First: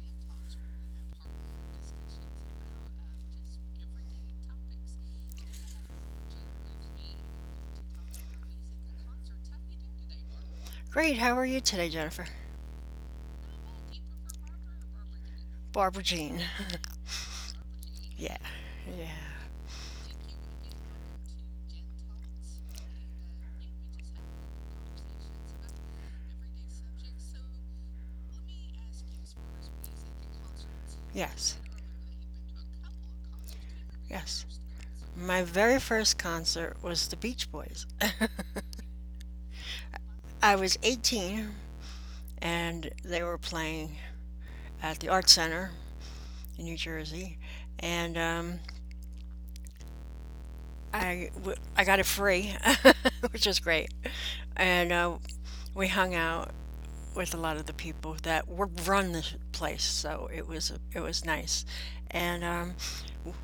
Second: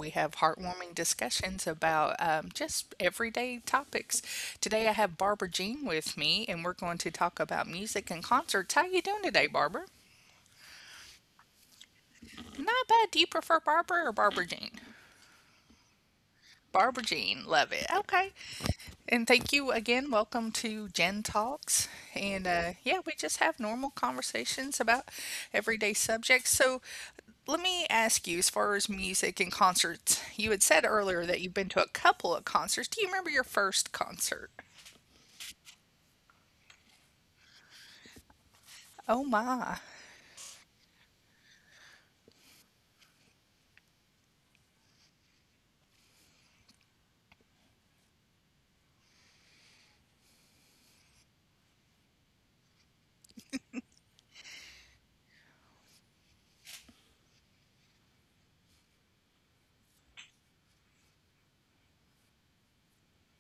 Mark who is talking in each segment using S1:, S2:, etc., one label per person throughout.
S1: we have heartwarming discussions about just everyday topics. Today, I have Barbara Jean with me, and we're going to talk about music and concerts. How you doing today, Barbara?
S2: Great. How are you today, Jennifer?
S1: Not bad. Do you prefer Barbara or Barbara Jean?
S2: Barbara Jean.
S1: Barbara Jean, love it. Okay.
S2: Yeah. Yeah.
S1: And thank you again. Welcome to Gen Talks. And yeah, we just have normal conversations about everyday subjects. So let me ask you, as far as music and concerts, you had said earlier that you've
S2: Yes.
S1: been to a couple of concerts. Do you remember your first
S2: Yes.
S1: concert?
S2: My very first concert was the Beach Boys.
S1: Oh my.
S2: I was 18 and they were playing at the Art Center in New Jersey. And I got it free, which was great. And we hung out with a lot of the people that were run this place. So it was nice, and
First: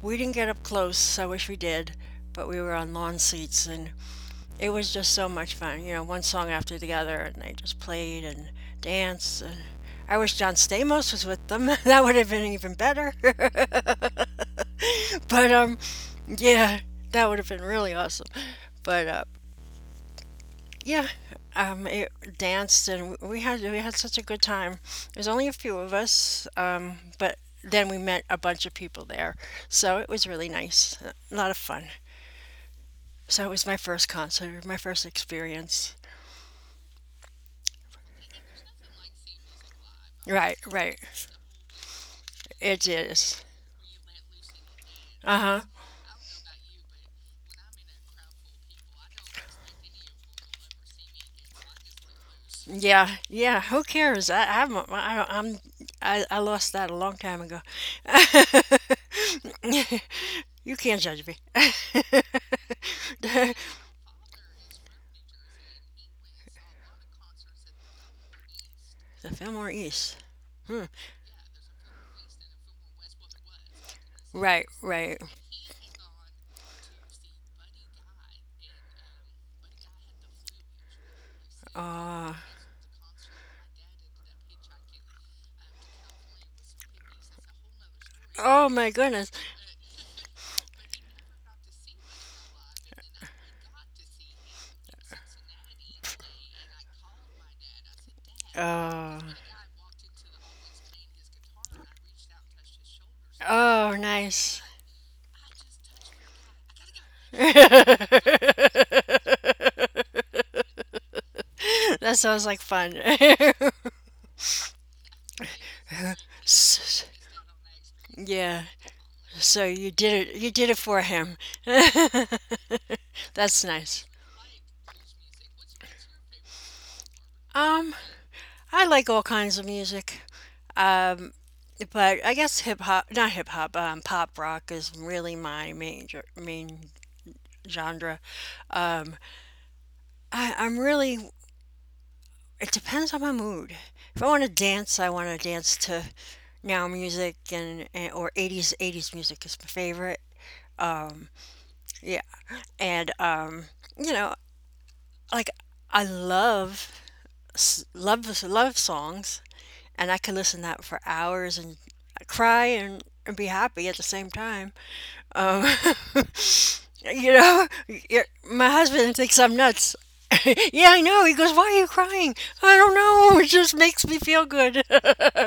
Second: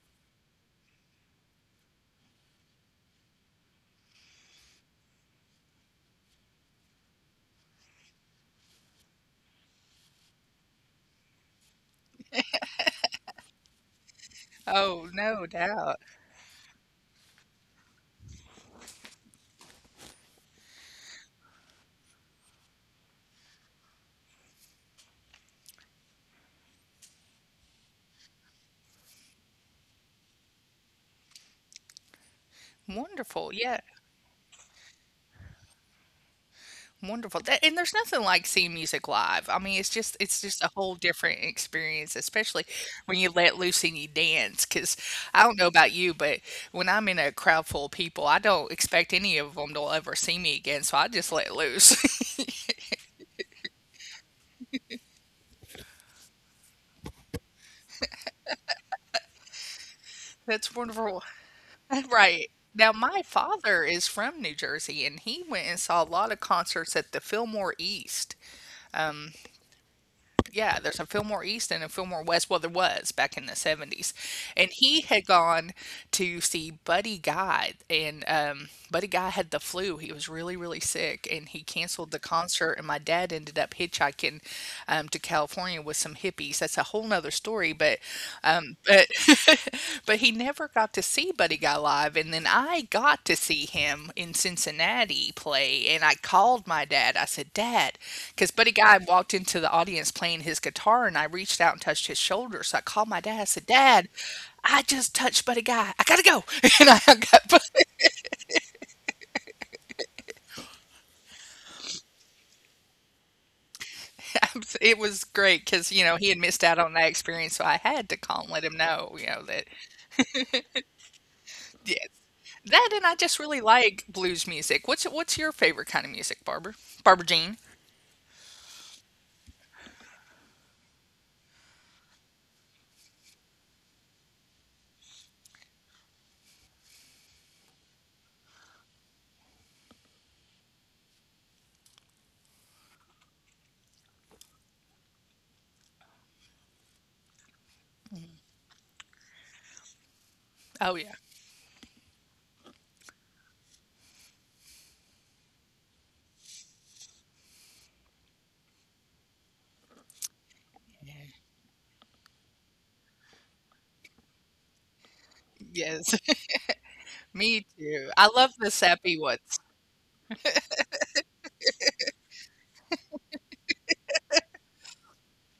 S2: we didn't get up close. So I wish we did, but we were on lawn seats, and it was just so much fun. You know, one song after the other, and they just played and danced. And I wish John Stamos was with them. That would have been even better.
S1: Oh, no
S2: But
S1: doubt.
S2: yeah, that would have been really awesome. But yeah, it danced and we had such a good time. There's only a few of us, but then we met a bunch of people there, so it was really nice, a lot of fun. So it
S1: Wonderful.
S2: was my
S1: Yeah.
S2: first concert, my first experience.
S1: Wonderful. Tha And there's nothing like seeing music live. I mean, it's just it's
S2: Right,
S1: just a
S2: right,
S1: whole different experience, especially
S2: it
S1: when you
S2: is.
S1: let loose and you dance. Because
S2: Uh
S1: I don't
S2: huh.
S1: know about you, but when I'm in a crowd full of people, I don't expect any of them to ever see me again, so I just let loose.
S2: Yeah, yeah. Who cares? I lost that a long time ago. You
S1: That's
S2: can't
S1: wonderful.
S2: judge me.
S1: Right. Now, my
S2: The
S1: father is from New Jersey, and he went and saw a lot of concerts at the Fillmore East.
S2: Fillmore East.
S1: Yeah,
S2: Hmm.
S1: there's a Fillmore East and a Fillmore West. Well, there was back in the 70s.
S2: Right,
S1: And he
S2: right.
S1: had gone to see Buddy Guy, and Buddy Guy had the flu. He was really, really sick, and he canceled the
S2: Oh,
S1: concert. And my dad ended up hitchhiking to California with some hippies. That's a whole nother story, but
S2: oh
S1: um,
S2: my
S1: but
S2: goodness.
S1: But he never got to see Buddy Guy live, and then I got to see him in Cincinnati play, and I called my dad. I said, "Dad," because Buddy Guy
S2: Oh,
S1: walked into the audience playing his guitar, and I reached out and touched his shoulder. So I called my dad. I said,
S2: oh,
S1: "Dad,
S2: nice.
S1: I just touched Buddy Guy. I gotta go." And I got, but
S2: That sounds like fun.
S1: it was great because you know he had missed out on
S2: S-
S1: that experience, so I had to call and
S2: Yeah.
S1: let him know, you know
S2: So
S1: that
S2: you did it. You did it for him.
S1: yeah, that and I just really
S2: That's nice.
S1: like blues music. What's your favorite kind of music, Barbara? Barbara Jean?
S2: Um, I like all kinds of music. Um, but I guess hip hop, not hip hop, pop rock is really my main genre. Um, I, I'm really It depends on my mood. If I want to dance, I want to dance to now music and or 80s music is my favorite.
S1: Oh, yeah.
S2: Yeah, and you know, like I love love songs, and I could listen to that for hours and cry and be happy at the same time. Um,
S1: Yes.
S2: you
S1: Me
S2: know,
S1: too. I
S2: y
S1: love the
S2: my
S1: sappy
S2: husband thinks
S1: ones.
S2: I'm nuts. Yeah, I know. He goes, "Why are you crying?" I don't know. It just makes me feel good.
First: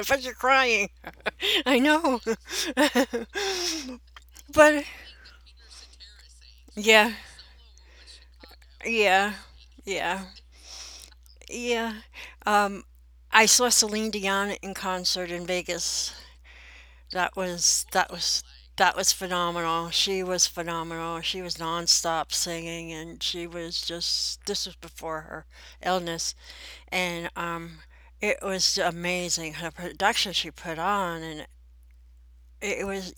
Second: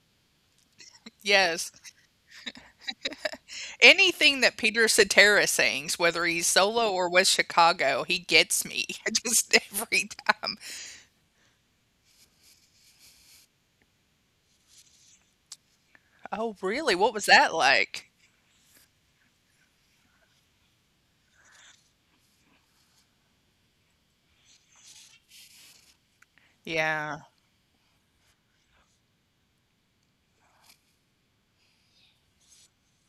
S2: But you're crying.
S1: Yes.
S2: I know.
S1: Anything that
S2: But
S1: Peter Cetera sings, whether he's solo
S2: yeah,
S1: or with Chicago, he gets me.
S2: yeah,
S1: Just every
S2: yeah,
S1: time.
S2: yeah. Um, I saw Celine Dion in concert in Vegas.
S1: "Oh, really? What
S2: That
S1: was that
S2: was that
S1: like?"
S2: was that was phenomenal. She was phenomenal. She was nonstop singing, and she was just this was before her illness, and
S1: Yeah.
S2: it was amazing her production she put on, and it was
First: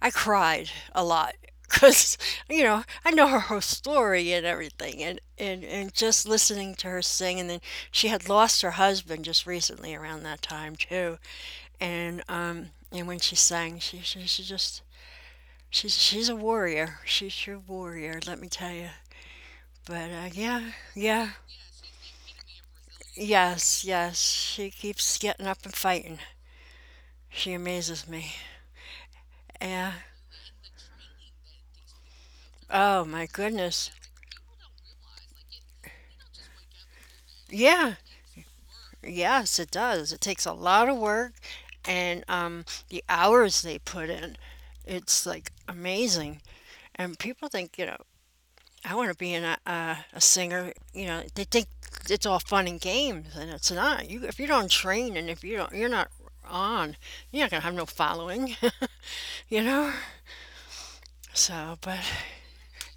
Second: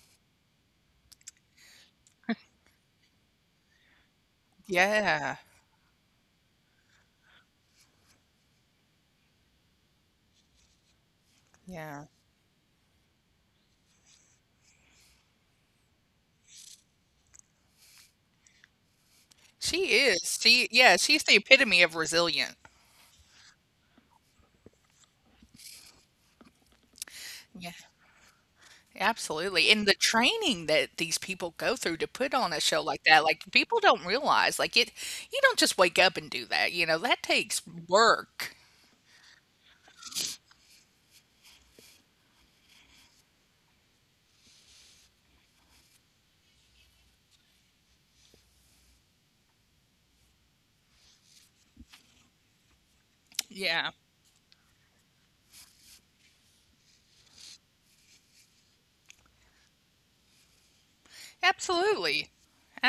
S2: I cried a lot because you know I know her whole story and everything, and
S1: Yeah.
S2: and and just listening to her sing, and then she had lost her husband just recently around that time too,
S1: Yeah.
S2: and when she sang, she's a warrior. She's your warrior, let me tell you.
S1: She
S2: But
S1: is. She,
S2: yeah,
S1: yeah, she's
S2: yeah,
S1: the epitome of resilient.
S2: yes, yes. She keeps getting up and fighting. She
S1: Yeah,
S2: amazes me.
S1: absolutely, and
S2: Yeah.
S1: the training that these people go through to put on a show
S2: Oh
S1: like
S2: my
S1: that, like, people
S2: goodness.
S1: don't realize, like, it you don't just wake up and do that, you know, that takes
S2: Yeah.
S1: work.
S2: Yes, it does. It takes a lot of work, and the hours they put in, it's like amazing. And people think you know I want to be in a singer. You know, they think it's all fun and games, and it's
S1: Yeah.
S2: not. You if you don't train and if you don't, you're not on. You're not gonna have no following. You know. So, but
S1: Absolutely.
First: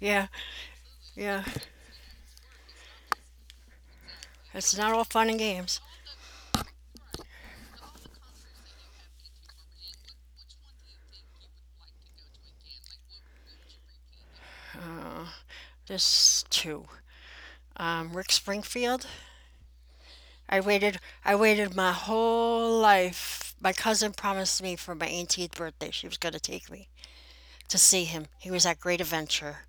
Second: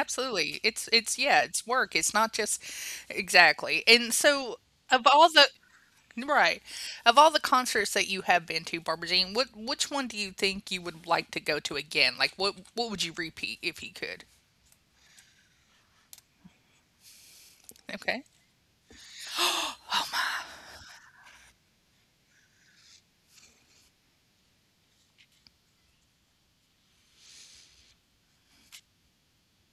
S2: yeah,
S1: It's yeah,
S2: yeah,
S1: it's work. It's not just exactly. And so
S2: it's not all
S1: of
S2: fun
S1: all
S2: and
S1: the
S2: games.
S1: right. Of all the concerts that you have been to, Barbara Jean, what which one do you think you would like to go to again? Like what would you repeat if you could?
S2: There's two.
S1: Okay.
S2: Rick Springfield. I waited. I waited my whole life. My cousin promised me for my 18th birthday she was gonna take me to see him. He was at Great Adventure,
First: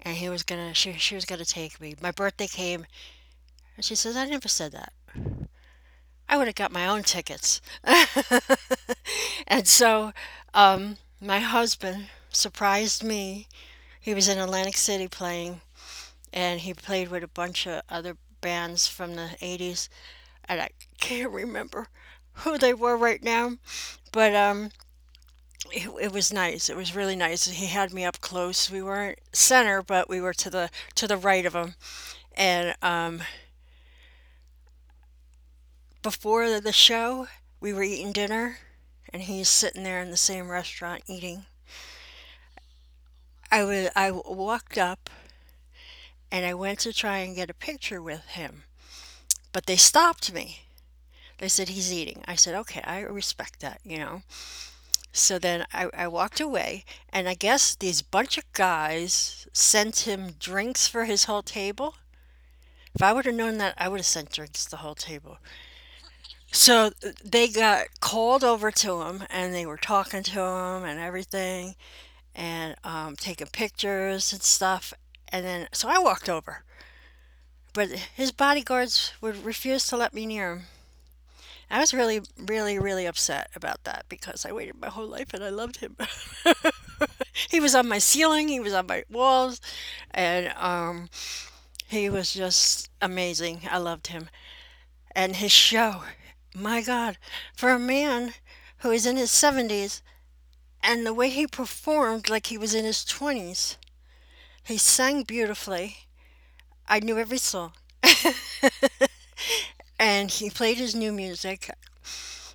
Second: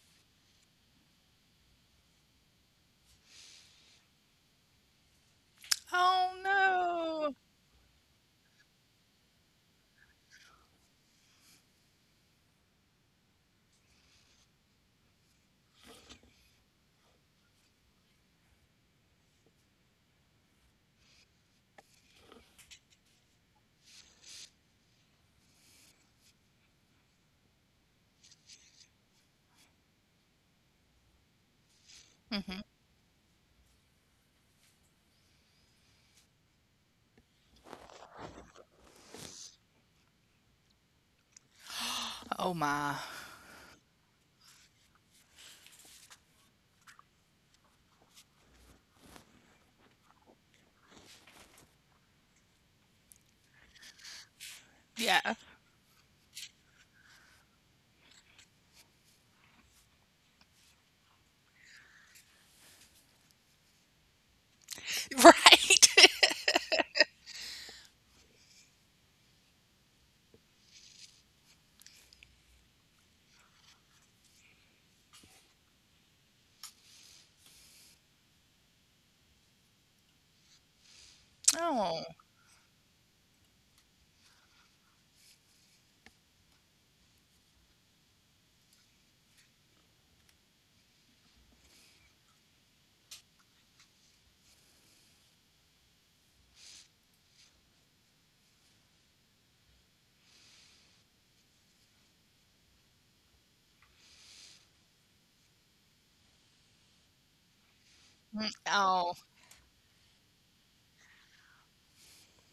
S2: and he was gonna, she was gonna take me. My birthday came, and she says, I never said that.
S1: Oh
S2: I would have got my own
S1: no.
S2: tickets. And so my husband surprised me. He was in Atlantic City playing, and he played with a bunch of other bands from the 80s, and I can't remember who they were right now. But it was nice. It was really nice. He had me up close. We weren't center, but we were to the right of him,
S1: Mhm.
S2: and before the show, we were eating dinner, and he's sitting there in the same restaurant eating.
S1: Oh my.
S2: I walked up and I went to try and get a picture with him, but they stopped me. They said he's eating. I said, okay, I respect that, you know.
S1: Yeah.
S2: So then I walked away, and I guess these bunch of guys sent him drinks for his whole table. If I would have known that, I would have sent drinks to the whole table.
S1: Right.
S2: So they got called over to him, and they were talking to him and everything, and taking pictures and stuff. And then, so I walked over, but his bodyguards would refuse to let me near him. I was
S1: Oh.
S2: really, really, really upset about that because I waited my whole life and I loved him. He was on my ceiling, he was on my walls, and he was just amazing. I loved him. And his show, my God, for a man who is in his 70s and the way he performed like he was in his 20s, he sang beautifully. I knew every song.
S1: Mm, oh.
S2: And he played his new music.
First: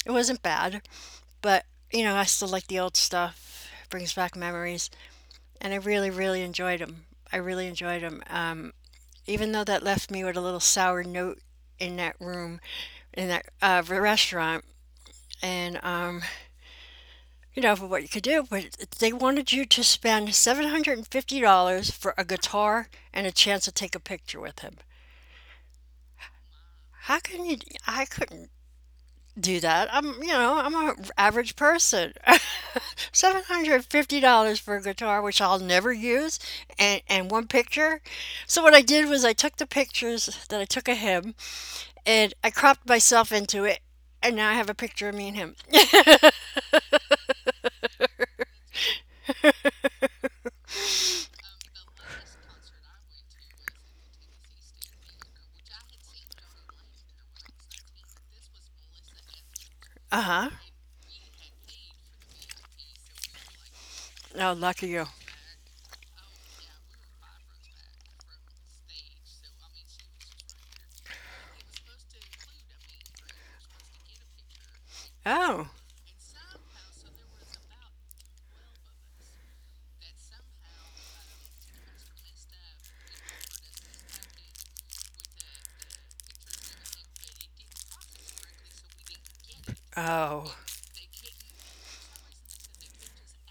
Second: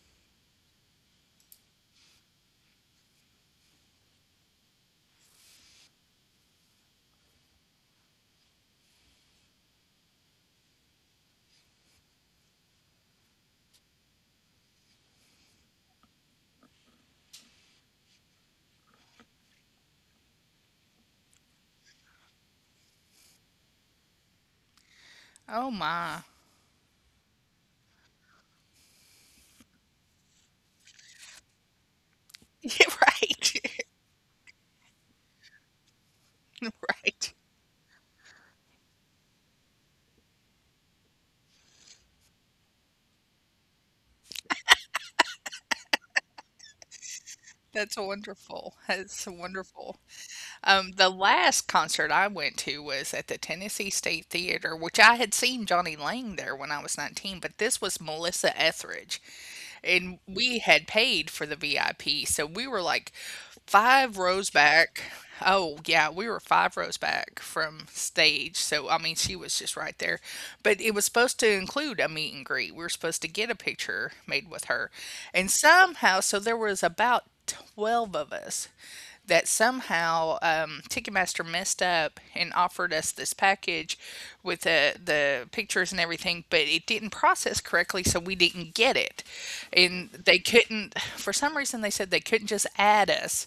S2: It wasn't bad, but you know, I still like the old stuff. It brings back memories, and I really, really enjoyed him. I really enjoyed him. Even though that left me with a little sour note in that room, in that restaurant, and for what you could do, but they wanted you to spend $750 for a guitar and a chance to take a picture with him.
S1: Oh my.
S2: How can you? I couldn't do that. I'm, you know, I'm an average person.
S1: Yeah, right.
S2: $750 for a guitar, which I'll never use, and
S1: Right.
S2: one picture. So, what I did was I took the pictures that I took of him and I cropped myself into it, and now I have a picture of me and him.
S1: That's wonderful. That's wonderful. The last concert I went to was at the Tennessee State Theater, which I had seen Johnny Lang there when I was 19, but this was Melissa Etheridge.
S2: Uh
S1: And
S2: huh.
S1: we had paid for the VIP. So we were like five
S2: Oh,
S1: rows
S2: lucky you.
S1: back. Oh, yeah, we were five rows back from stage. So, I mean, she was just right there. But it was supposed to include a meet and greet. We were supposed to get a picture made with her. And
S2: Oh.
S1: somehow, so there was about 12 of us that somehow Ticketmaster messed up and offered us this package with the pictures and everything, but it didn't process correctly, so we didn't get it. And they
S2: Oh.
S1: couldn't, for some reason, they said they couldn't just add us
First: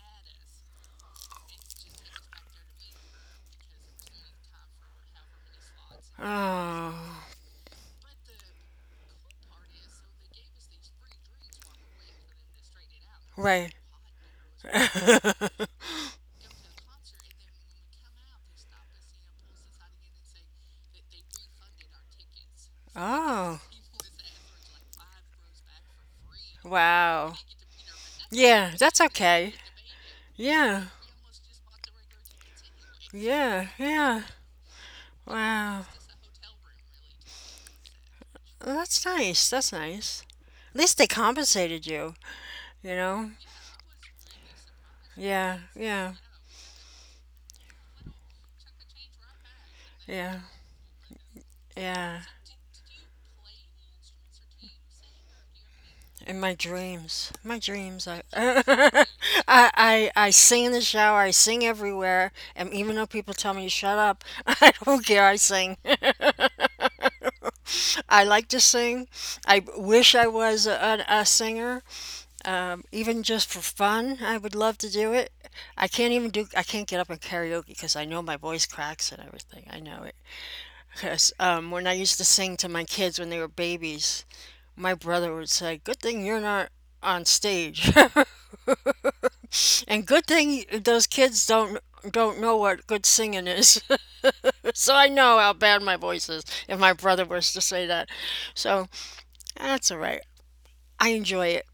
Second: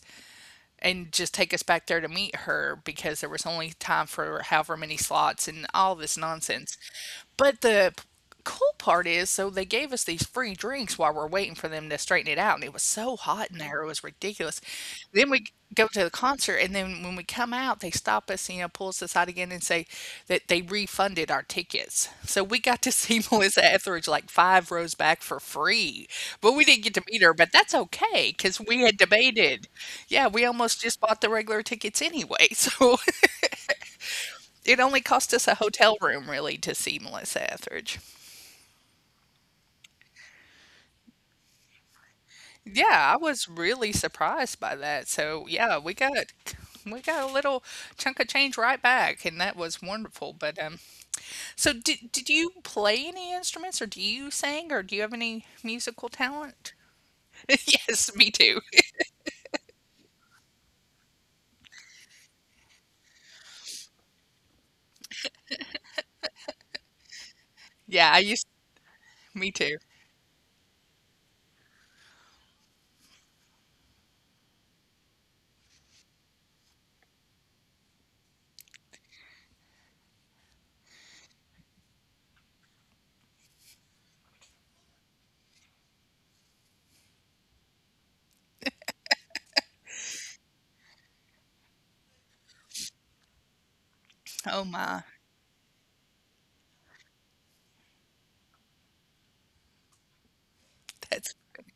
S1: and just take us back there to meet her because there was only time for however many slots and all this nonsense.
S2: Oh.
S1: But cool part is, so they gave us these free drinks while we're waiting for them to straighten it out, and it was so hot in
S2: Right.
S1: there, it was ridiculous. Then we go to the concert, and then when we come out, they stop us, you know, pull us aside again and say that they refunded our tickets. So we got to see Melissa
S2: Oh.
S1: Etheridge like five rows back for free, but we didn't get to meet her.
S2: Wow.
S1: But that's okay because we
S2: Yeah,
S1: had
S2: that's okay.
S1: debated. Yeah, we almost
S2: Yeah.
S1: just bought the regular tickets anyway, so
S2: Yeah. Yeah.
S1: it only cost us a
S2: Wow.
S1: hotel room really to see Melissa Etheridge.
S2: Well, that's nice. That's nice. At least they compensated you, you
S1: Yeah, I
S2: know?
S1: was really surprised by that. So
S2: Yeah,
S1: yeah, we got
S2: yeah,
S1: we got a little chunk of change right back, and that was wonderful.
S2: yeah,
S1: But so did
S2: yeah.
S1: did you play any instruments, or do you sing, or do you have any musical
S2: In
S1: talent?
S2: my dreams,
S1: Yes,
S2: I,
S1: me too.
S2: I sing in the shower. I sing everywhere, and even though people tell me shut up, I don't care. I sing.
S1: Yeah, I
S2: I like
S1: used
S2: to sing.
S1: Me
S2: I
S1: too.
S2: wish I was a singer. Even just for fun, I would love to do it. I can't get up and karaoke because I know my voice cracks and everything. I know it. Because when I used to sing to my kids when they were babies, my brother would say, good thing you're not on stage. And good thing those kids don't know what good singing is.
S1: Oh
S2: So
S1: my,
S2: I know how bad my voice is if my brother was to say that. So that's all right. I
S1: that's
S2: enjoy it.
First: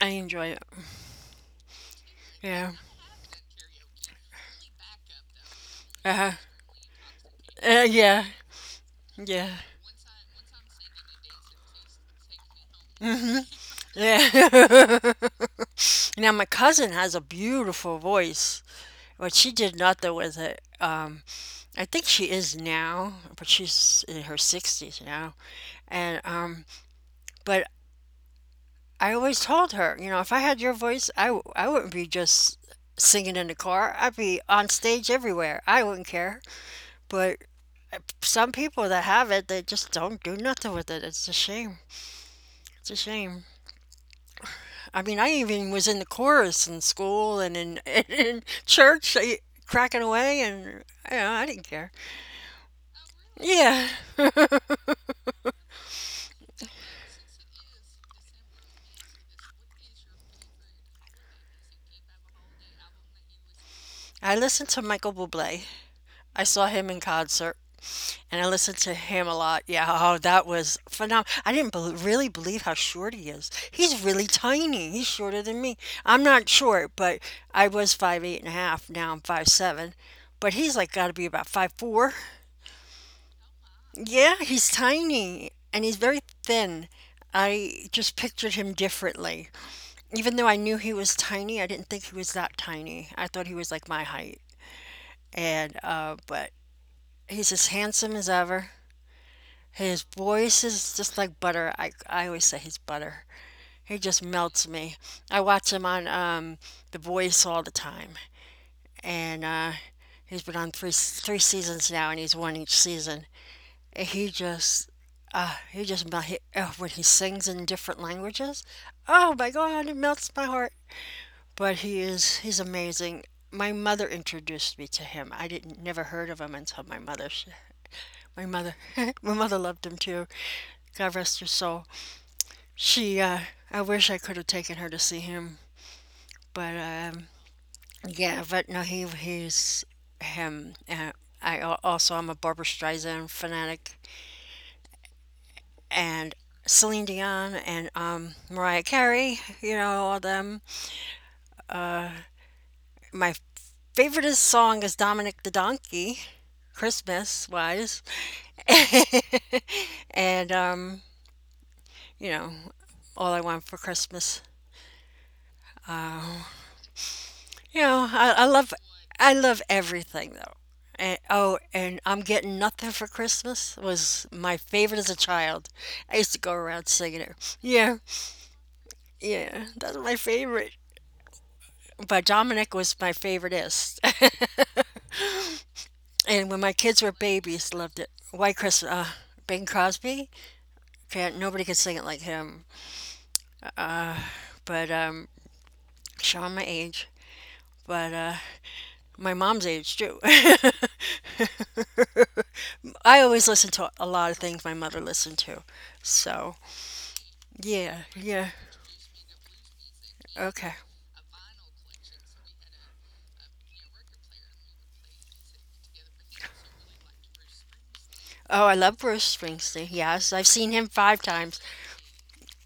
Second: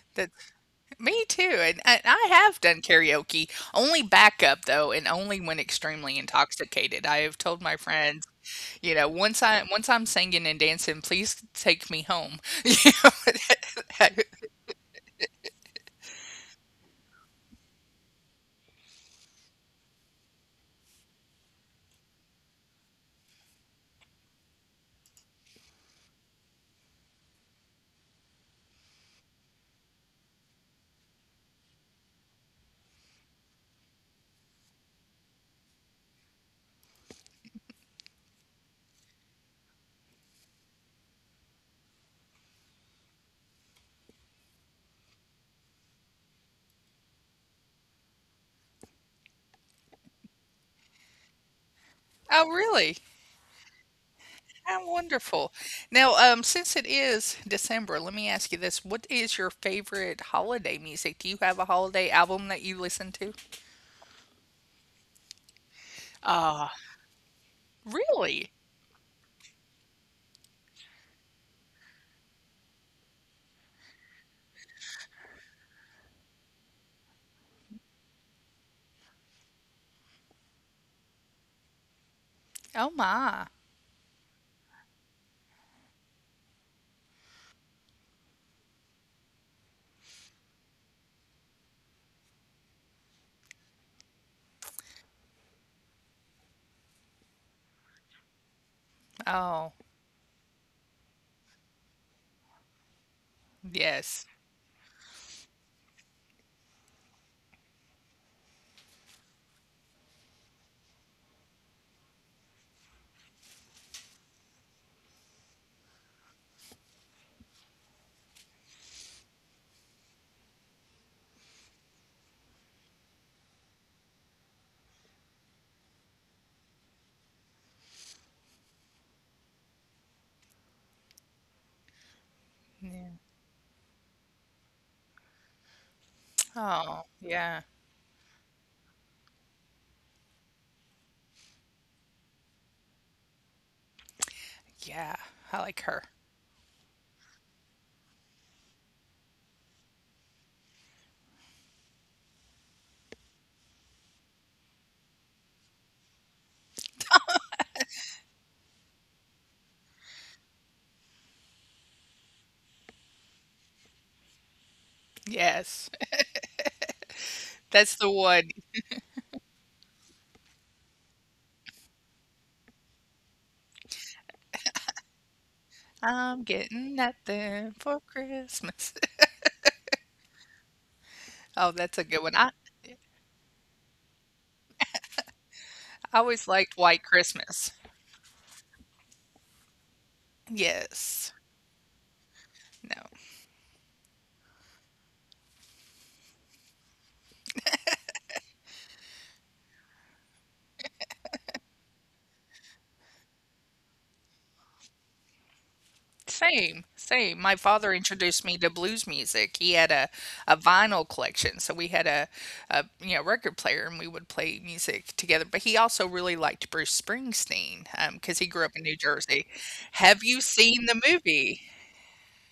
S2: I enjoy
S1: that's
S2: it.
S1: me too. And I have
S2: Yeah.
S1: done karaoke, only backup though, and only when extremely
S2: Uh-huh.
S1: intoxicated. I have told my
S2: Yeah.
S1: friends. You know,
S2: Yeah.
S1: once I'm singing and dancing, please take me home.
S2: Hmm.
S1: You know,
S2: Yeah. Now my cousin has a beautiful voice, but she did nothing with it. I think she is now, but she's in her 60s now. And but I always told her, you know, if I had your voice, I wouldn't be just singing in the car. I'd be on stage everywhere. I wouldn't care. But some people that have it, they just don't do nothing with it. It's a shame. It's a shame. I mean, I even was in the chorus in school and in, and in church, I, cracking away, and you know, I didn't care.
S1: oh, really?
S2: Yeah,
S1: How wonderful. Now, since it is December, let me ask you this. What is your favorite holiday music? Do you have a holiday album that you listen to?
S2: I listened to Michael Bublé. I saw
S1: Ah,
S2: him in concert, and I
S1: really?
S2: listened to him a lot. Yeah, oh, that was phenomenal. I didn't bel really believe how short he is. He's really tiny. He's shorter than me. I'm not short, but I was 5'8" and a half. Now I'm 5'7", but he's like got to be about 5'4".
S1: Oh my.
S2: Yeah, he's tiny and he's very thin. I just pictured him differently. Even though I knew he was tiny, I didn't think he was that tiny. I thought he was like my height. And but he's as handsome as ever.
S1: Oh,
S2: His voice is just like butter. I always say he's butter. He just
S1: yes.
S2: melts me. I watch him on The Voice all the time. And he's been on three seasons now, and he's won each season. He just when he sings in different languages, oh my god, it melts my heart. But he is He's amazing. My mother introduced me to him. I didn't never heard of him until my mother, my mother my mother loved him too. God rest her soul.
S1: Yeah.
S2: She I wish I could have taken her to see him, but
S1: Oh, yeah.
S2: yeah. but no He's him. Also, I'm a Barbara Streisand fanatic.
S1: Yeah. I like her.
S2: And Celine Dion and Mariah Carey, you know, all of them. My favorite song is Dominic the Donkey, Christmas wise. And, you know, All I Want for Christmas.
S1: Yes.
S2: You
S1: That's
S2: know,
S1: the
S2: I, I
S1: one.
S2: love I love everything though. And, oh, and I'm Getting Nothing for Christmas was my favorite as a child. I used to
S1: I'm
S2: go around
S1: getting
S2: singing it.
S1: nothing
S2: Yeah,
S1: for Christmas.
S2: yeah, that's my favorite.
S1: Oh, that's a good
S2: But
S1: one.
S2: Dominic was my favoriteist.
S1: I always
S2: And when my
S1: liked
S2: kids
S1: White
S2: were
S1: Christmas.
S2: babies, loved it. White Christmas, Bing Crosby.
S1: Yes.
S2: Can't, Nobody could sing it like him.
S1: No.
S2: But showing my age, but my mom's age too. I always listen to a lot of things my mother listened to. So
S1: Same, same. My
S2: yeah,
S1: father
S2: yeah,
S1: introduced me to blues music. He had a
S2: okay.
S1: vinyl collection, so we had a you know record player, and we would play music together. But he also really liked Bruce Springsteen because he
S2: Oh,
S1: grew
S2: I
S1: up in
S2: love
S1: New
S2: Bruce
S1: Jersey.
S2: Springsteen. Yes,
S1: Have
S2: I've
S1: you
S2: seen him
S1: seen the
S2: five times.
S1: movie?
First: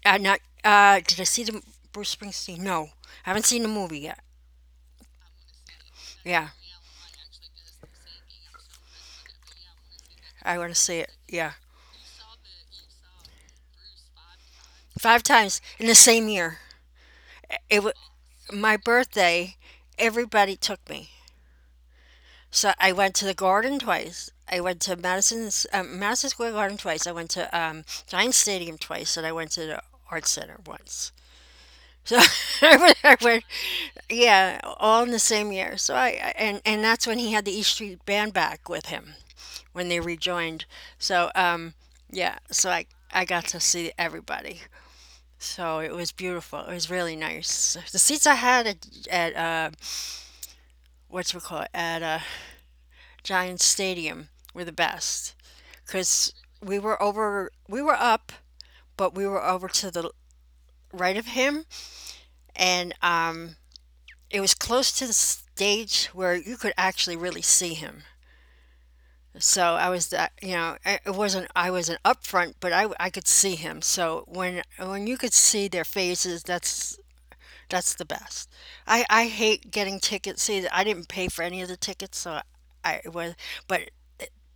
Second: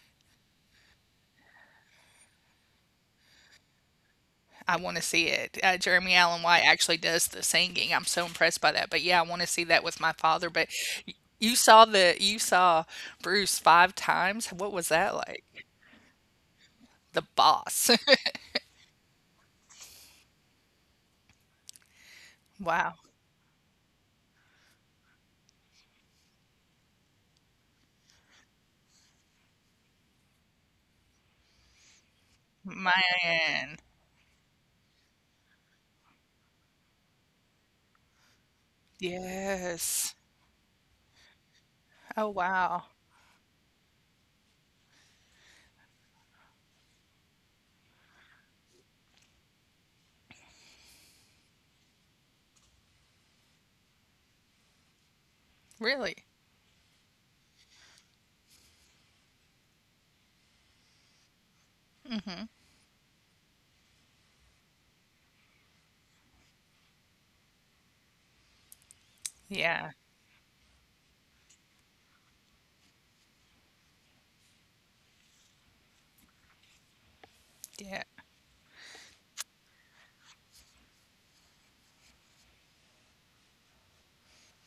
S2: Not did I see the Bruce Springsteen? No, I haven't seen the movie yet.
S1: I wanna see it. Jeremy Allen
S2: Yeah,
S1: White actually does the singing. I'm so impressed by that, but yeah, I wanna see that with my father,
S2: I
S1: but
S2: want to see
S1: y
S2: it.
S1: you
S2: Yeah,
S1: saw the you saw Bruce five times? What was that
S2: five
S1: like?
S2: times in the same year.
S1: The
S2: It
S1: boss.
S2: was my birthday. Everybody took me. So
S1: Wow.
S2: I went to the Garden twice. I went to Madison Square Garden twice. I went to Giant Stadium twice, and I went to the Art Center once. So I went, I went-
S1: Man.
S2: yeah, all in the same year. So and that's when he had the East Street Band back with him when they
S1: Yes.
S2: rejoined. So
S1: Oh,
S2: yeah, so
S1: wow.
S2: I got to see everybody. So it was beautiful. It was really nice. The seats I had at what's we call it at Giants Stadium were the best
S1: Really?
S2: because we were up, but we were over to the right of him,
S1: Mm, mhm.
S2: and it was close to the stage where you could actually really see him. So
S1: Yeah.
S2: I was that you know I- it wasn't I wasn't up front, but I could see him. So when you could see their faces, that's
S1: Yeah.
S2: the best. I hate getting tickets. See, I didn't pay for any of the tickets, so I was, but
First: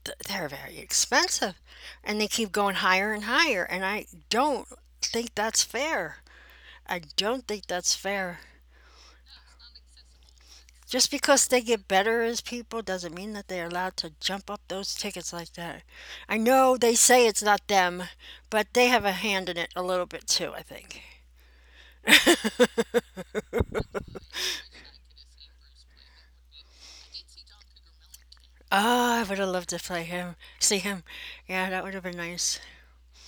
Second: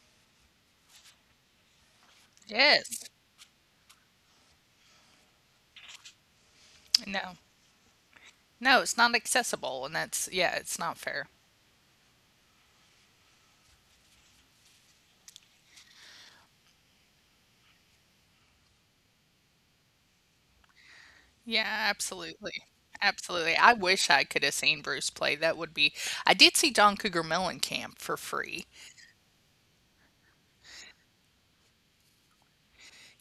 S2: they're very expensive, and they keep going
S1: Yes.
S2: higher and higher, and I don't think that's fair. I
S1: No.
S2: don't think that's fair.
S1: No, it's not accessible, and that's yeah, it's not
S2: Just
S1: fair.
S2: because they get better as people doesn't mean that they're allowed to jump up those tickets like that. I know they say it's not them, but they have a hand in it a little bit too, I think.
S1: Yeah, absolutely. Absolutely. I wish I could have seen Bruce play, that would be I did see John Cougar Mellencamp for free.
S2: Oh, I would have loved to play him, see him. Yeah, that would have been nice.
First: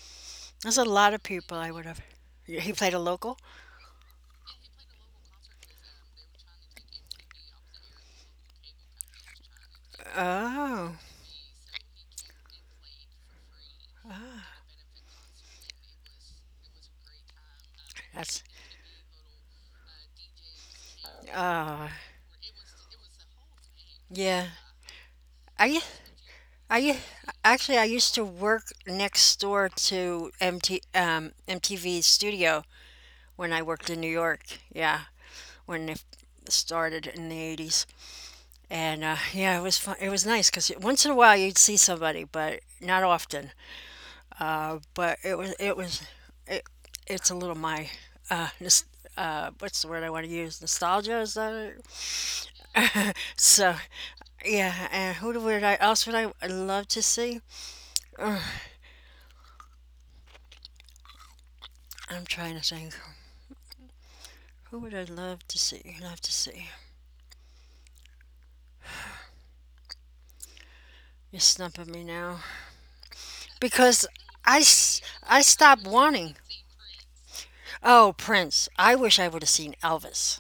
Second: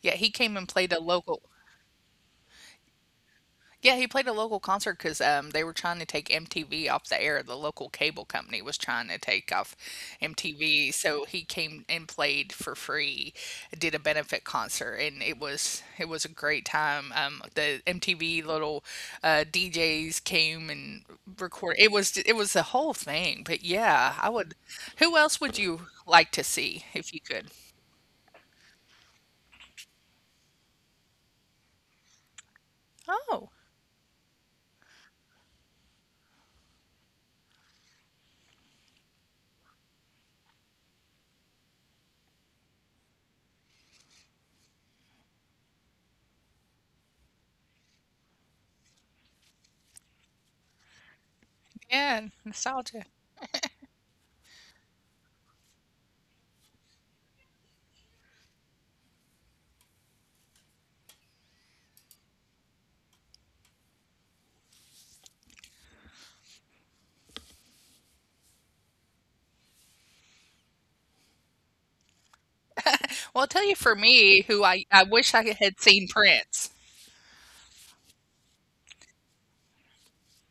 S1: Yeah, he came and
S2: There's a
S1: played a
S2: lot of
S1: local
S2: people I would have. He played a local.
S1: Yeah, he played a local concert because they were trying to take MTV off the air. The local cable company was trying to take off MTV,
S2: Oh,
S1: so he came and played for free, did a benefit concert, and it was a great time. The MTV
S2: that's.
S1: little DJs came and recorded. It
S2: Oh,
S1: was it was the whole thing. But yeah, I would.
S2: yeah.
S1: Who else would you
S2: I
S1: like to see
S2: I
S1: if you could?
S2: actually I used to work next door to MT MTV studio
S1: Oh,
S2: when I worked in New York. Yeah, when it started in the 80s, and yeah, it was fun. It was nice because once in a while you'd see somebody, but not often. But it was it was it, it's a little my uh, nos- what's the word I want to use? Nostalgia, is that.
S1: yeah, nostalgia.
S2: So yeah, and who do- would I else would I I'd love to see? I'm trying to think. Who would I love to see? Love to see. You're stumping me now
S1: Well, I'll tell you for
S2: because
S1: me, who I wish
S2: I
S1: I had
S2: stopped
S1: seen
S2: wanting.
S1: Prince.
S2: Oh, Prince! I wish I would have seen Elvis.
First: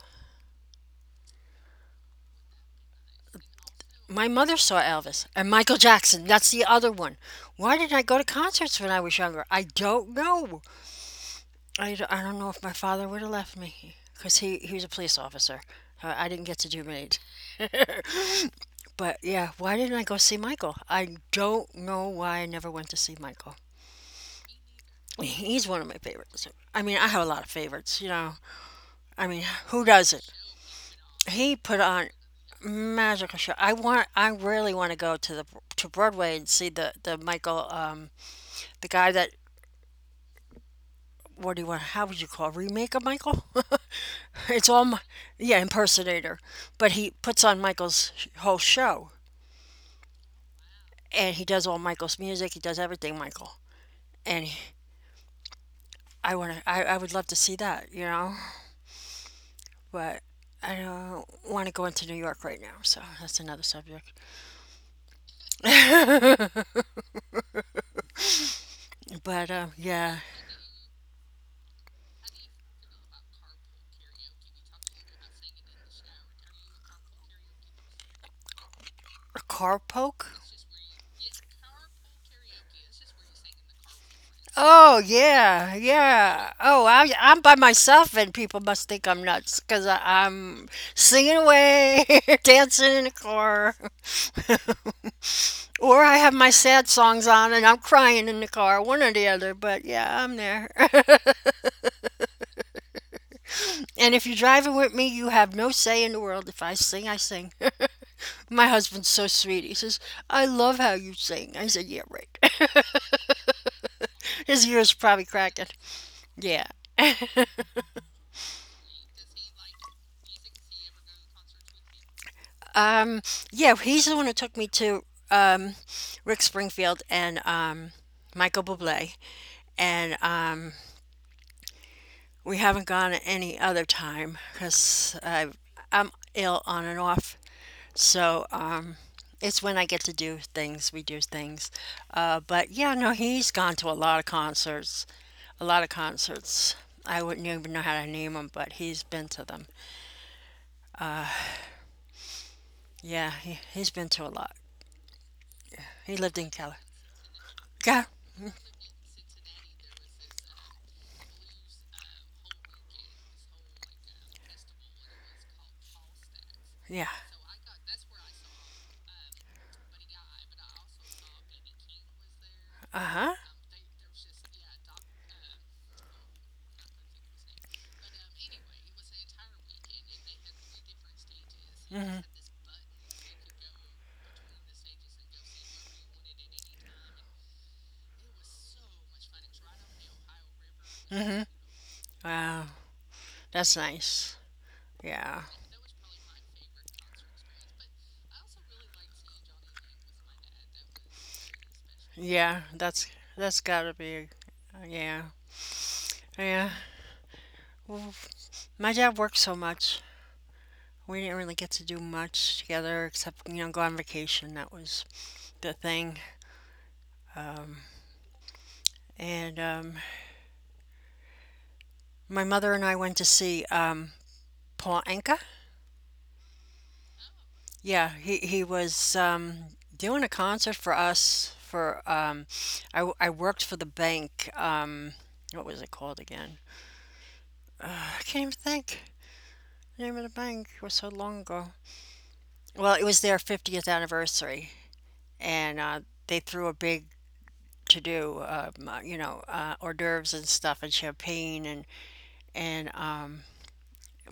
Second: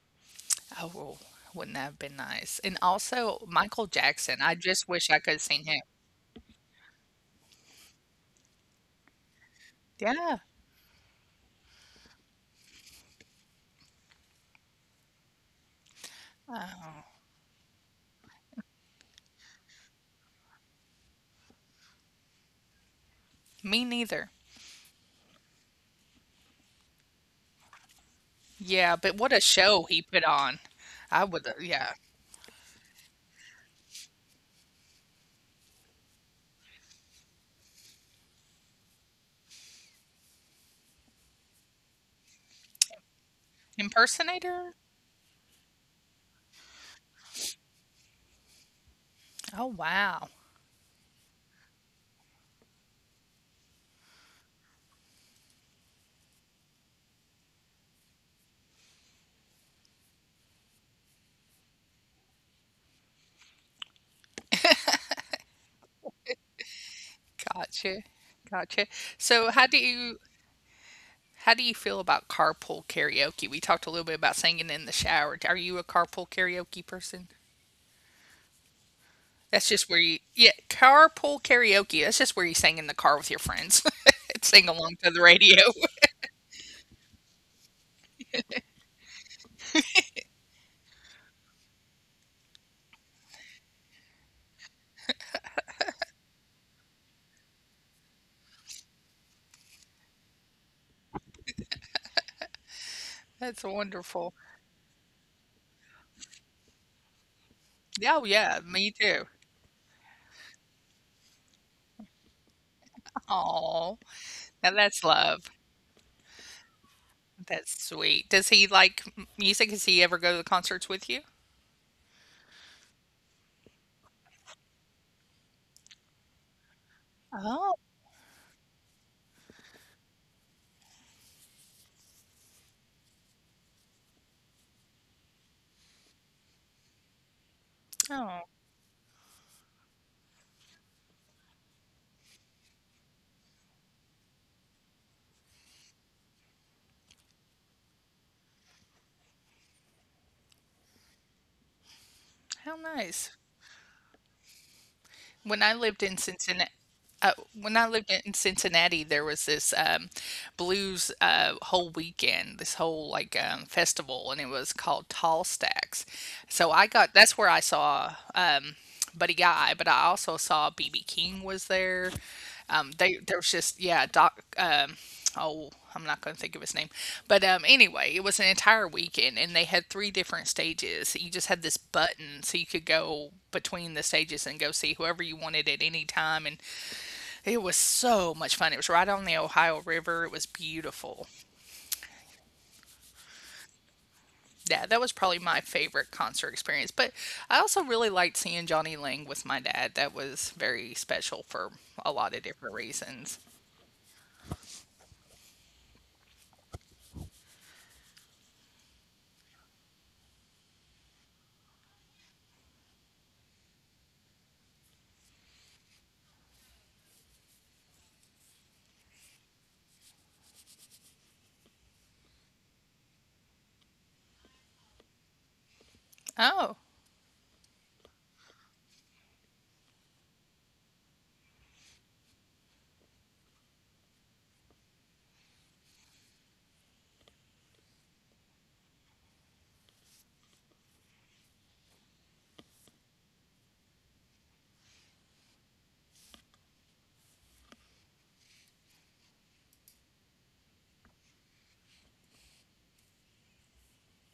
S1: Oh, well, wouldn't that have been nice? And also Michael
S2: My
S1: Jackson, I
S2: mother saw
S1: just wish I
S2: Elvis
S1: could've
S2: and
S1: seen him.
S2: Michael Jackson. That's the other one. Why didn't I go to concerts when I was younger? I don't
S1: Yeah.
S2: know. I don't know if my father would have left me because he was a police officer. I didn't get to do
S1: Oh,
S2: many. But yeah, why didn't I go see Michael? I don't know why I never went to see Michael.
S1: me neither.
S2: He's one of my favorites. I mean, I have a lot of favorites, you know.
S1: Yeah, but
S2: I
S1: what a
S2: mean, who
S1: show he put
S2: doesn't?
S1: on. I would,
S2: He put
S1: yeah.
S2: on magical show. I really want to go to the to Broadway and see the Michael, the guy that, what do you want how would you call it? Remake of Michael? it's
S1: Impersonator?
S2: all Mi- yeah, impersonator. But he puts on Michael's whole show,
S1: Oh, wow.
S2: and he does all Michael's music. He does everything Michael. And I want to. I would love to see that, you know, but I don't want to go into New York right now, so that's another subject.
S1: Gotcha. Gotcha.
S2: But
S1: So how do
S2: yeah,
S1: you how do you feel about carpool karaoke? We talked a little bit about singing in the shower. Are you a carpool karaoke person?
S2: a
S1: That's
S2: car
S1: just where you,
S2: poke.
S1: yeah, carpool karaoke. That's just where you sing in the car with your friends. Sing along
S2: Oh
S1: to the radio.
S2: yeah, yeah. Oh, I'm by myself, and people must think I'm nuts because I'm singing away, dancing in the car, or I have my sad songs on and I'm crying in the car. One or the other, but yeah, I'm there.
S1: That's
S2: And if you're
S1: wonderful.
S2: driving with me, you have no say in the world. If I sing, I sing.
S1: Yeah, oh, yeah,
S2: My
S1: me
S2: husband's so
S1: too.
S2: sweet. He says, I love how you sing. I said, yeah, right.
S1: Oh,
S2: His
S1: now
S2: ears
S1: that's
S2: probably
S1: love.
S2: cracking. Yeah.
S1: That's sweet. Does he like m music? Does he ever go to the concerts with you?
S2: Um, yeah, he's the one who took me to um, Rick Springfield and
S1: Oh,
S2: Michael Bublé. And we haven't gone any other time because I'm ill on and off.
S1: oh,
S2: So it's when I get to do things, we do things. But yeah, no, he's gone to a lot of concerts, a lot of concerts. I wouldn't even know how to name them, but he's been to them.
S1: how
S2: Yeah,
S1: nice.
S2: he's been to a lot.
S1: When I lived
S2: He
S1: in
S2: lived in
S1: Cincinnati,
S2: Cali.
S1: uh, when I
S2: Yeah,
S1: lived in Cincinnati, there was this blues whole weekend, this whole like festival, and it was called Tall Stacks. So I
S2: yeah.
S1: got That's where I saw Buddy Guy, but I also saw BB King was there.
S2: Uh
S1: They
S2: huh.
S1: There was just yeah, Doc. Oh, I'm not going to think of his name. But anyway, it was an entire weekend, and they had 3 different stages. You just had this
S2: Mhm.
S1: button, so you could go between the stages and go see whoever you wanted at any time. And it was so much fun. It was right on the Ohio River. It was beautiful.
S2: Mhm. Wow, that's nice.
S1: Yeah, that was probably
S2: Yeah,
S1: my favorite concert experience. But I also really liked seeing Johnny Lang with my dad. That was very special for a lot of
S2: yeah.
S1: different reasons.
S2: That's gotta be. Yeah, yeah. Well, my dad worked so much. We didn't really get to do much together except, you know, go on vacation. That was the thing. And my mother and I went to see Paul Anka.
S1: Oh,
S2: Yeah, he was doing a concert for us for, I worked for the bank. What was it called again? I can't even think. The name of the bank, it was so long ago. Well, it was their 50th anniversary, and they threw a big to do, you know, hors d'oeuvres and stuff, and champagne, and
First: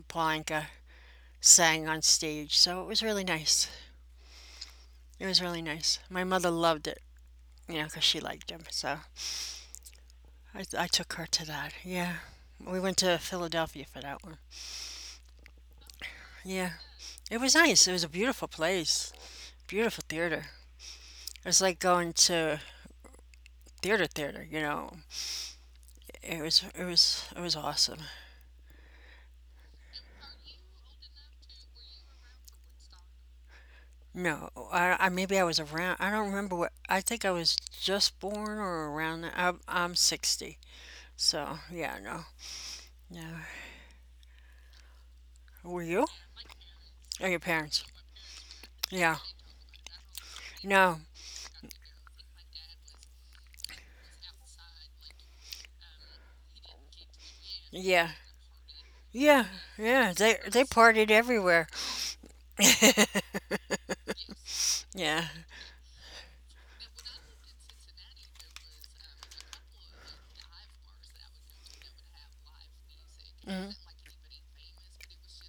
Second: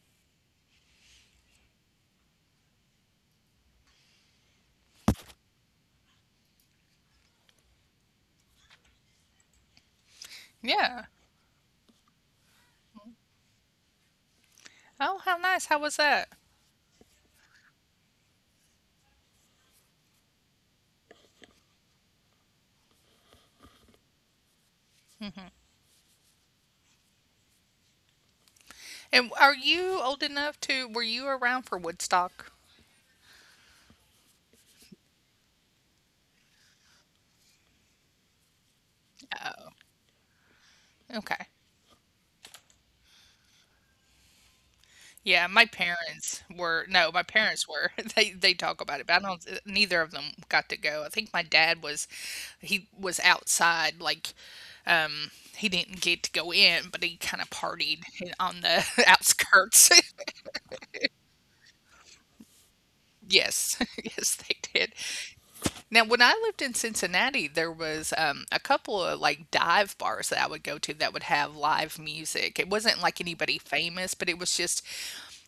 S2: Polanka sang on stage. So it was really nice. It was really nice. My mother loved it, you know, because she liked him. So I
S1: yeah.
S2: took her to that. Yeah, we went to Philadelphia for that one.
S1: Oh, how nice. How was that?
S2: Yeah, it was nice. It was a beautiful place, beautiful theater. It was like going to theater, theater. You know, it was awesome.
S1: And are you old enough to were you around for Woodstock?
S2: No, I maybe I was around. I don't remember what. I think I was just born or around that. I'm 60,
S1: Okay.
S2: so yeah, no, no.
S1: Yeah, my
S2: Were you?
S1: parents were No,
S2: Or
S1: my
S2: your
S1: parents
S2: parents?
S1: were. They talk about
S2: Yeah,
S1: it, but I don't neither of them got to
S2: no,
S1: go. I think my dad was he was outside like um he didn't get to go in, but he kind of
S2: yeah,
S1: partied on the
S2: yeah,
S1: outskirts.
S2: yeah. They partied everywhere.
S1: Yes, yes, they did.
S2: Yeah.
S1: Now, when I lived in Cincinnati, there was a couple of like dive bars that I would go to that would have live music. It wasn't like anybody
S2: Mm-hmm.
S1: famous, but it was just,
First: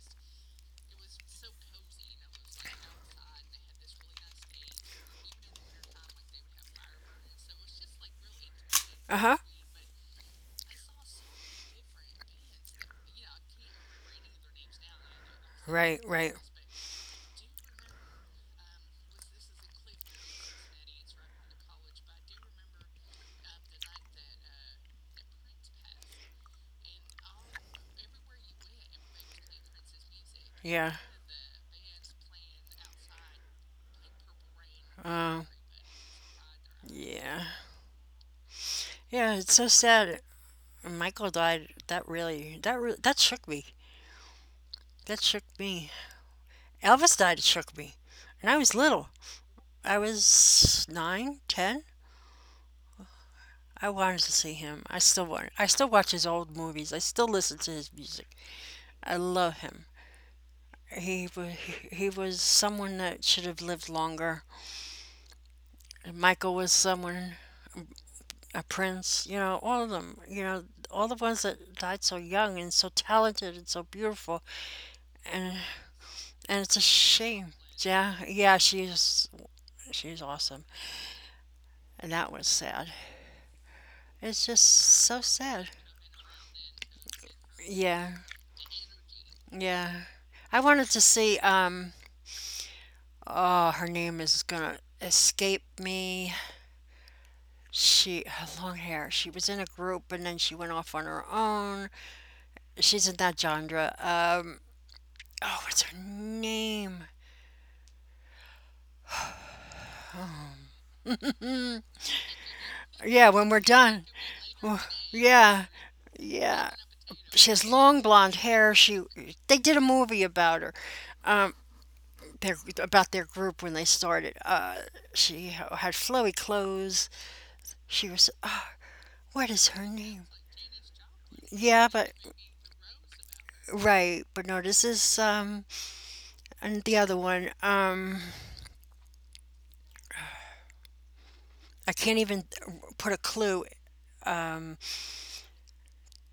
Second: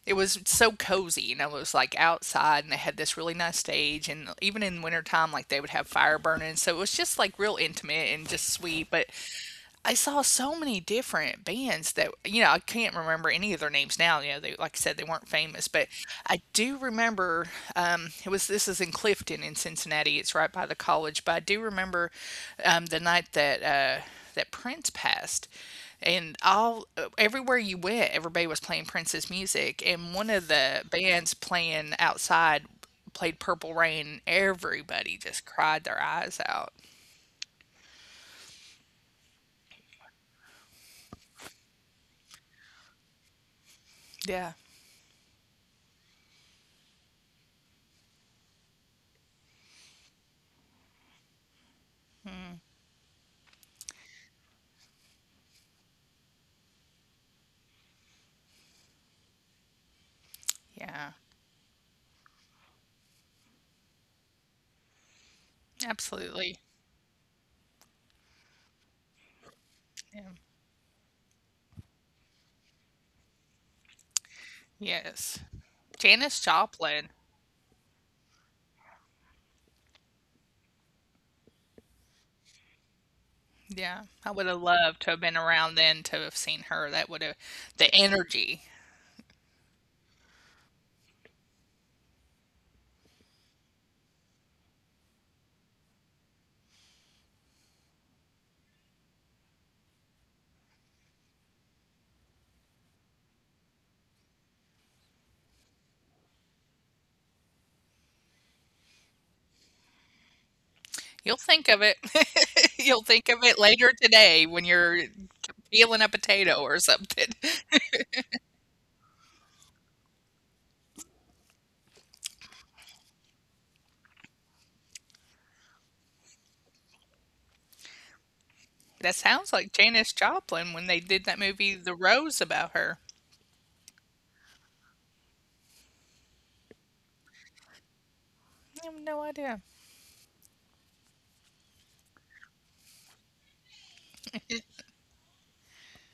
S1: it was so cozy. You know, it was like outside and they had this really nice stage. And even in wintertime, like they would have fire burning. So it was just like real intimate and just sweet. But
S2: Uh-huh.
S1: I saw so many different bands that, you know, I can't remember any of their names now. You know, they, like I said, they weren't famous, but
S2: Right, right.
S1: I do remember it was this is in Clifton in Cincinnati. It's right by the college, but I do remember the night that that Prince passed, and all everywhere you went, everybody was playing Prince's music, and one of the
S2: Yeah.
S1: bands playing outside played Purple Rain. Everybody just
S2: Um,
S1: cried their eyes out.
S2: yeah. Yeah, it's so sad. Michael died. That really, that shook me.
S1: Yeah,
S2: That shook me. Elvis died, it shook me. And I was little. I was nine, ten. I wanted to see him. I still want. I still watch his old movies. I still listen to his music. I love him.
S1: yeah,
S2: He was he was someone that should have lived longer. And Michael
S1: absolutely.
S2: was someone, a prince. You know, all of them.
S1: Yeah.
S2: You know, all the ones that died so young and so talented and so beautiful.
S1: Yes.
S2: And
S1: Janis
S2: and it's a
S1: Joplin.
S2: shame. Yeah, yeah, she's awesome, and that was sad.
S1: Yeah, I
S2: It's
S1: would have
S2: just
S1: loved to
S2: so
S1: have been
S2: sad.
S1: around then to have seen her. That would have the
S2: Yeah,
S1: energy.
S2: yeah. I wanted to see, oh, her name is gonna escape me. She, her long hair. She was in a group and then she went off on her own. She's in that genre. Oh, what's her name?
S1: You'll think of it. You'll
S2: Yeah,
S1: think of
S2: when we're
S1: it later
S2: done.
S1: today when you're
S2: Yeah,
S1: peeling a potato
S2: yeah.
S1: or something.
S2: She has long blonde hair. They did a movie about her, um, their, about their group when they started. She had flowy clothes. She was, oh,
S1: That
S2: what
S1: sounds
S2: is
S1: like
S2: her
S1: Janis
S2: name?
S1: Joplin when they did that movie,
S2: Yeah,
S1: The
S2: but
S1: Rose, about her.
S2: right, but no, this is and the other one. Um,
S1: I have no idea.
S2: I can't even put a clue.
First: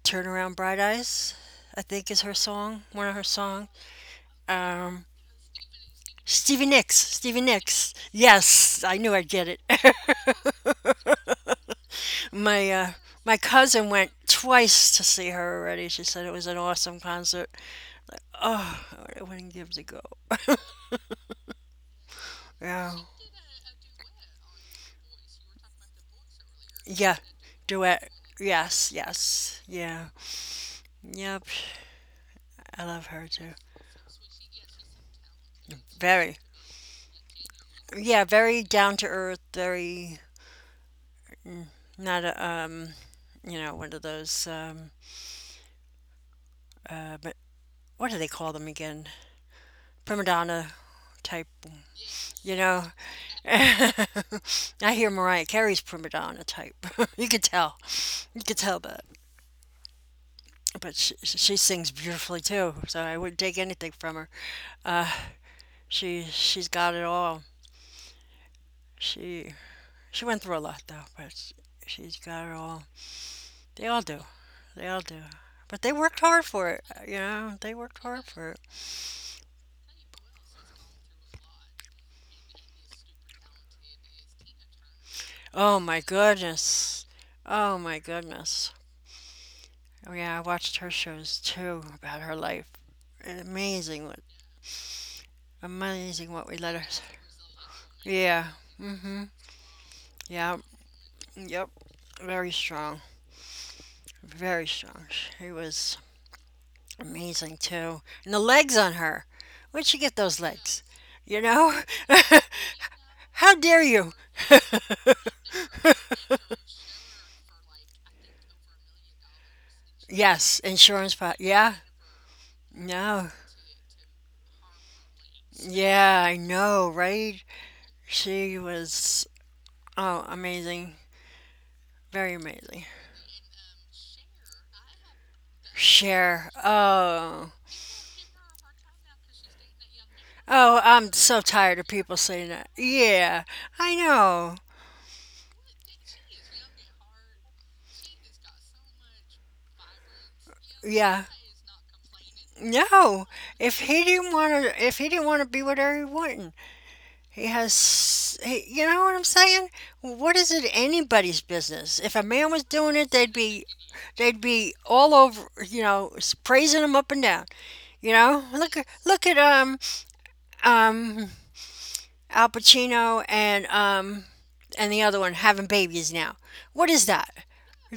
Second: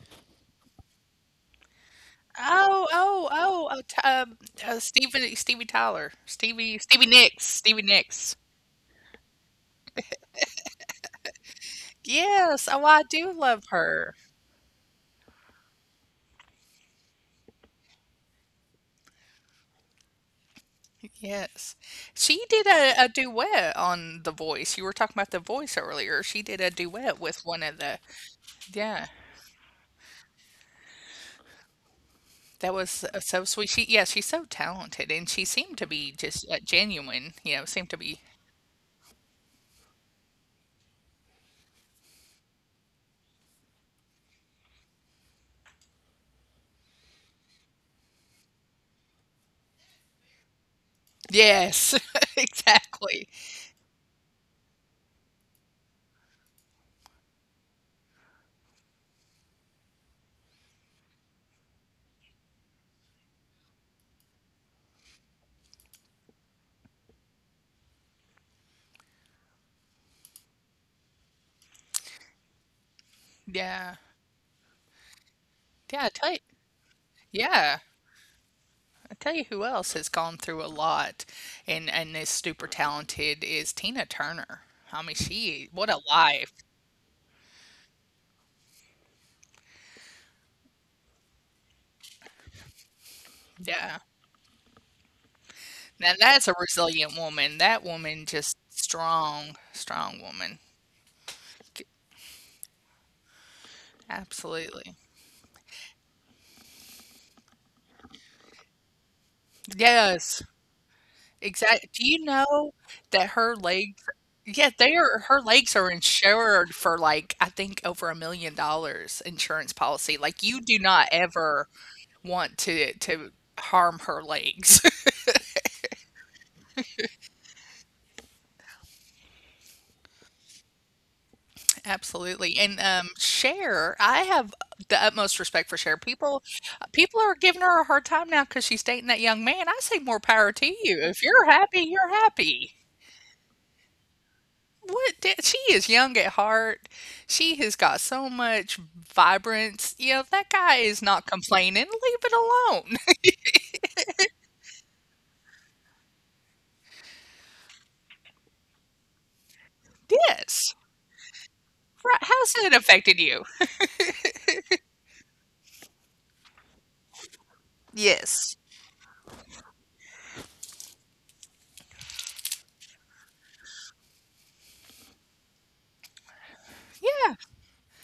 S2: Turn around bright eyes, I think is her song,
S1: Oh,
S2: one of her
S1: oh, oh,
S2: song.
S1: oh, t-
S2: Um,
S1: Stevie, Stevie Tyler,
S2: Stevie
S1: Stevie, Stevie
S2: Nicks,
S1: Nicks,
S2: Stevie
S1: Stevie
S2: Nicks.
S1: Nicks.
S2: Yes, I knew I'd get it.
S1: Yes,
S2: my
S1: oh,
S2: uh
S1: I do
S2: my
S1: love
S2: cousin
S1: her.
S2: went twice to see her already. She said it was an awesome concert. Oh, I wouldn't give it a go.
S1: Yes. She did a,
S2: Yeah.
S1: a duet on The Voice. You were talking about The Voice earlier. She did a duet
S2: Yeah.
S1: with one of the,
S2: Duet. Yes,
S1: yeah,
S2: yes. Yeah. Yep.
S1: that
S2: I
S1: was
S2: love her
S1: so
S2: too.
S1: sweet. She, yeah, she's so talented and she seemed to be
S2: Very.
S1: just genuine, you know, seemed to be,
S2: Yeah, very down to earth, very not a you know, one of those but what do they call them again? Prima donna type,
S1: yes,
S2: you know.
S1: exactly.
S2: I hear Mariah Carey's prima donna type. You could tell. You could tell that. But she sings beautifully too, so I wouldn't take anything from her. Uh, she's got it all. She she went through a lot though, but she's got it all.
S1: Yeah.
S2: They all do. They all do. But
S1: Yeah,
S2: they
S1: I tell
S2: worked
S1: you,
S2: hard for it, you know.
S1: yeah.
S2: They worked hard for it.
S1: I tell you who else has gone through a lot and is super talented is Tina Turner. I mean, she, what
S2: Oh
S1: a
S2: my
S1: life.
S2: goodness. Oh my goodness. Oh yeah, I watched her shows too about her life.
S1: Yeah.
S2: Amazing what
S1: Now
S2: amazing
S1: that's a
S2: what we let her.
S1: resilient woman. That woman
S2: Yeah.
S1: just strong, strong woman.
S2: Yeah. Yep, yep. Very strong. Very
S1: Absolutely.
S2: strong. She was amazing too. And the legs on her. Where'd she get
S1: Yes,
S2: those legs? You know?
S1: exactly. Do you know that her
S2: How dare
S1: legs
S2: you?
S1: yeah, they are her legs are insured for like I think over $1 million insurance policy. Like you
S2: Yes,
S1: do not
S2: insurance po
S1: ever
S2: yeah,
S1: want to
S2: no.
S1: harm her legs.
S2: Yeah, I know, right? She was oh, amazing. Very
S1: Absolutely, and,
S2: amazing.
S1: Cher, I have the utmost respect for Cher.
S2: Cher.
S1: People are
S2: Oh.
S1: giving her a hard time now because she's dating that young man. I say more power to
S2: Oh,
S1: you. If
S2: I'm
S1: you're
S2: so
S1: happy,
S2: tired of
S1: you're
S2: people saying
S1: happy.
S2: that. Yeah, I know.
S1: What d She is young at heart. She has got so much vibrance. You know, that guy is not
S2: Yeah.
S1: complaining. Leave it alone.
S2: No. If he didn't want to be with her, he wouldn't. You know what I'm saying? What is
S1: Yes.
S2: it anybody's business?
S1: Right,
S2: If a
S1: how's
S2: man was
S1: it
S2: doing it,
S1: affected you?
S2: they'd be all over, you know, praising him up and down. You know,
S1: Yes.
S2: look at um Al Pacino and the other one having babies now. What is
S1: Yeah,
S2: that?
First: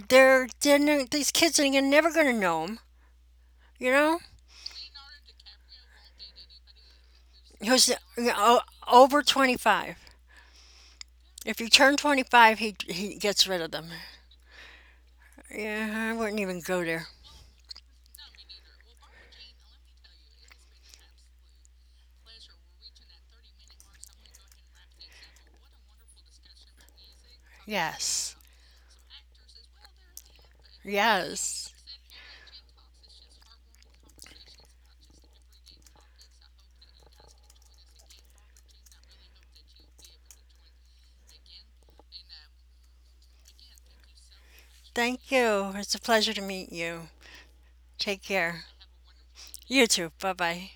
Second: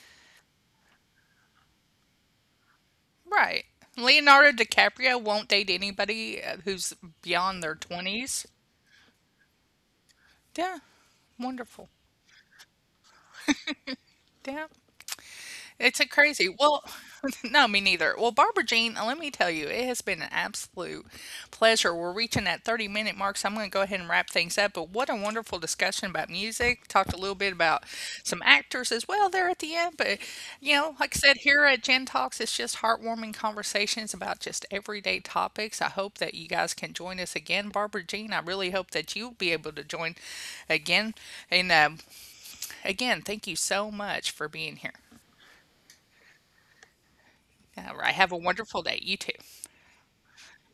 S2: They're, these kids are never going to know him.
S1: right.
S2: You know,
S1: Leonardo DiCaprio won't date anybody, who's beyond their
S2: who's you
S1: 20s.
S2: know, over 25.
S1: Yeah.
S2: If you
S1: Wonderful.
S2: turn 25, he gets rid of them.
S1: Yeah. It's
S2: Yeah,
S1: a
S2: I wouldn't
S1: crazy
S2: even go
S1: well,
S2: there.
S1: no, me neither. Well, Barbara Jean, let me tell you, it has been an absolute pleasure. We're reaching that 30-minute mark, so I'm going to go ahead and wrap things up. But what a wonderful discussion about music. Talked a little bit about
S2: Yes,
S1: some actors as well there at the end. But, you know, like I said, here
S2: yes.
S1: at Gen Talks, it's just heartwarming conversations about just everyday topics. I hope that you guys can join us again. Barbara Jean, I really hope that you'll be able to join again. And again, thank you so much for being here.
S2: Thank you. It's a pleasure to meet you.
S1: I
S2: Take
S1: have a
S2: care.
S1: wonderful day. You too.
S2: You too. Bye bye.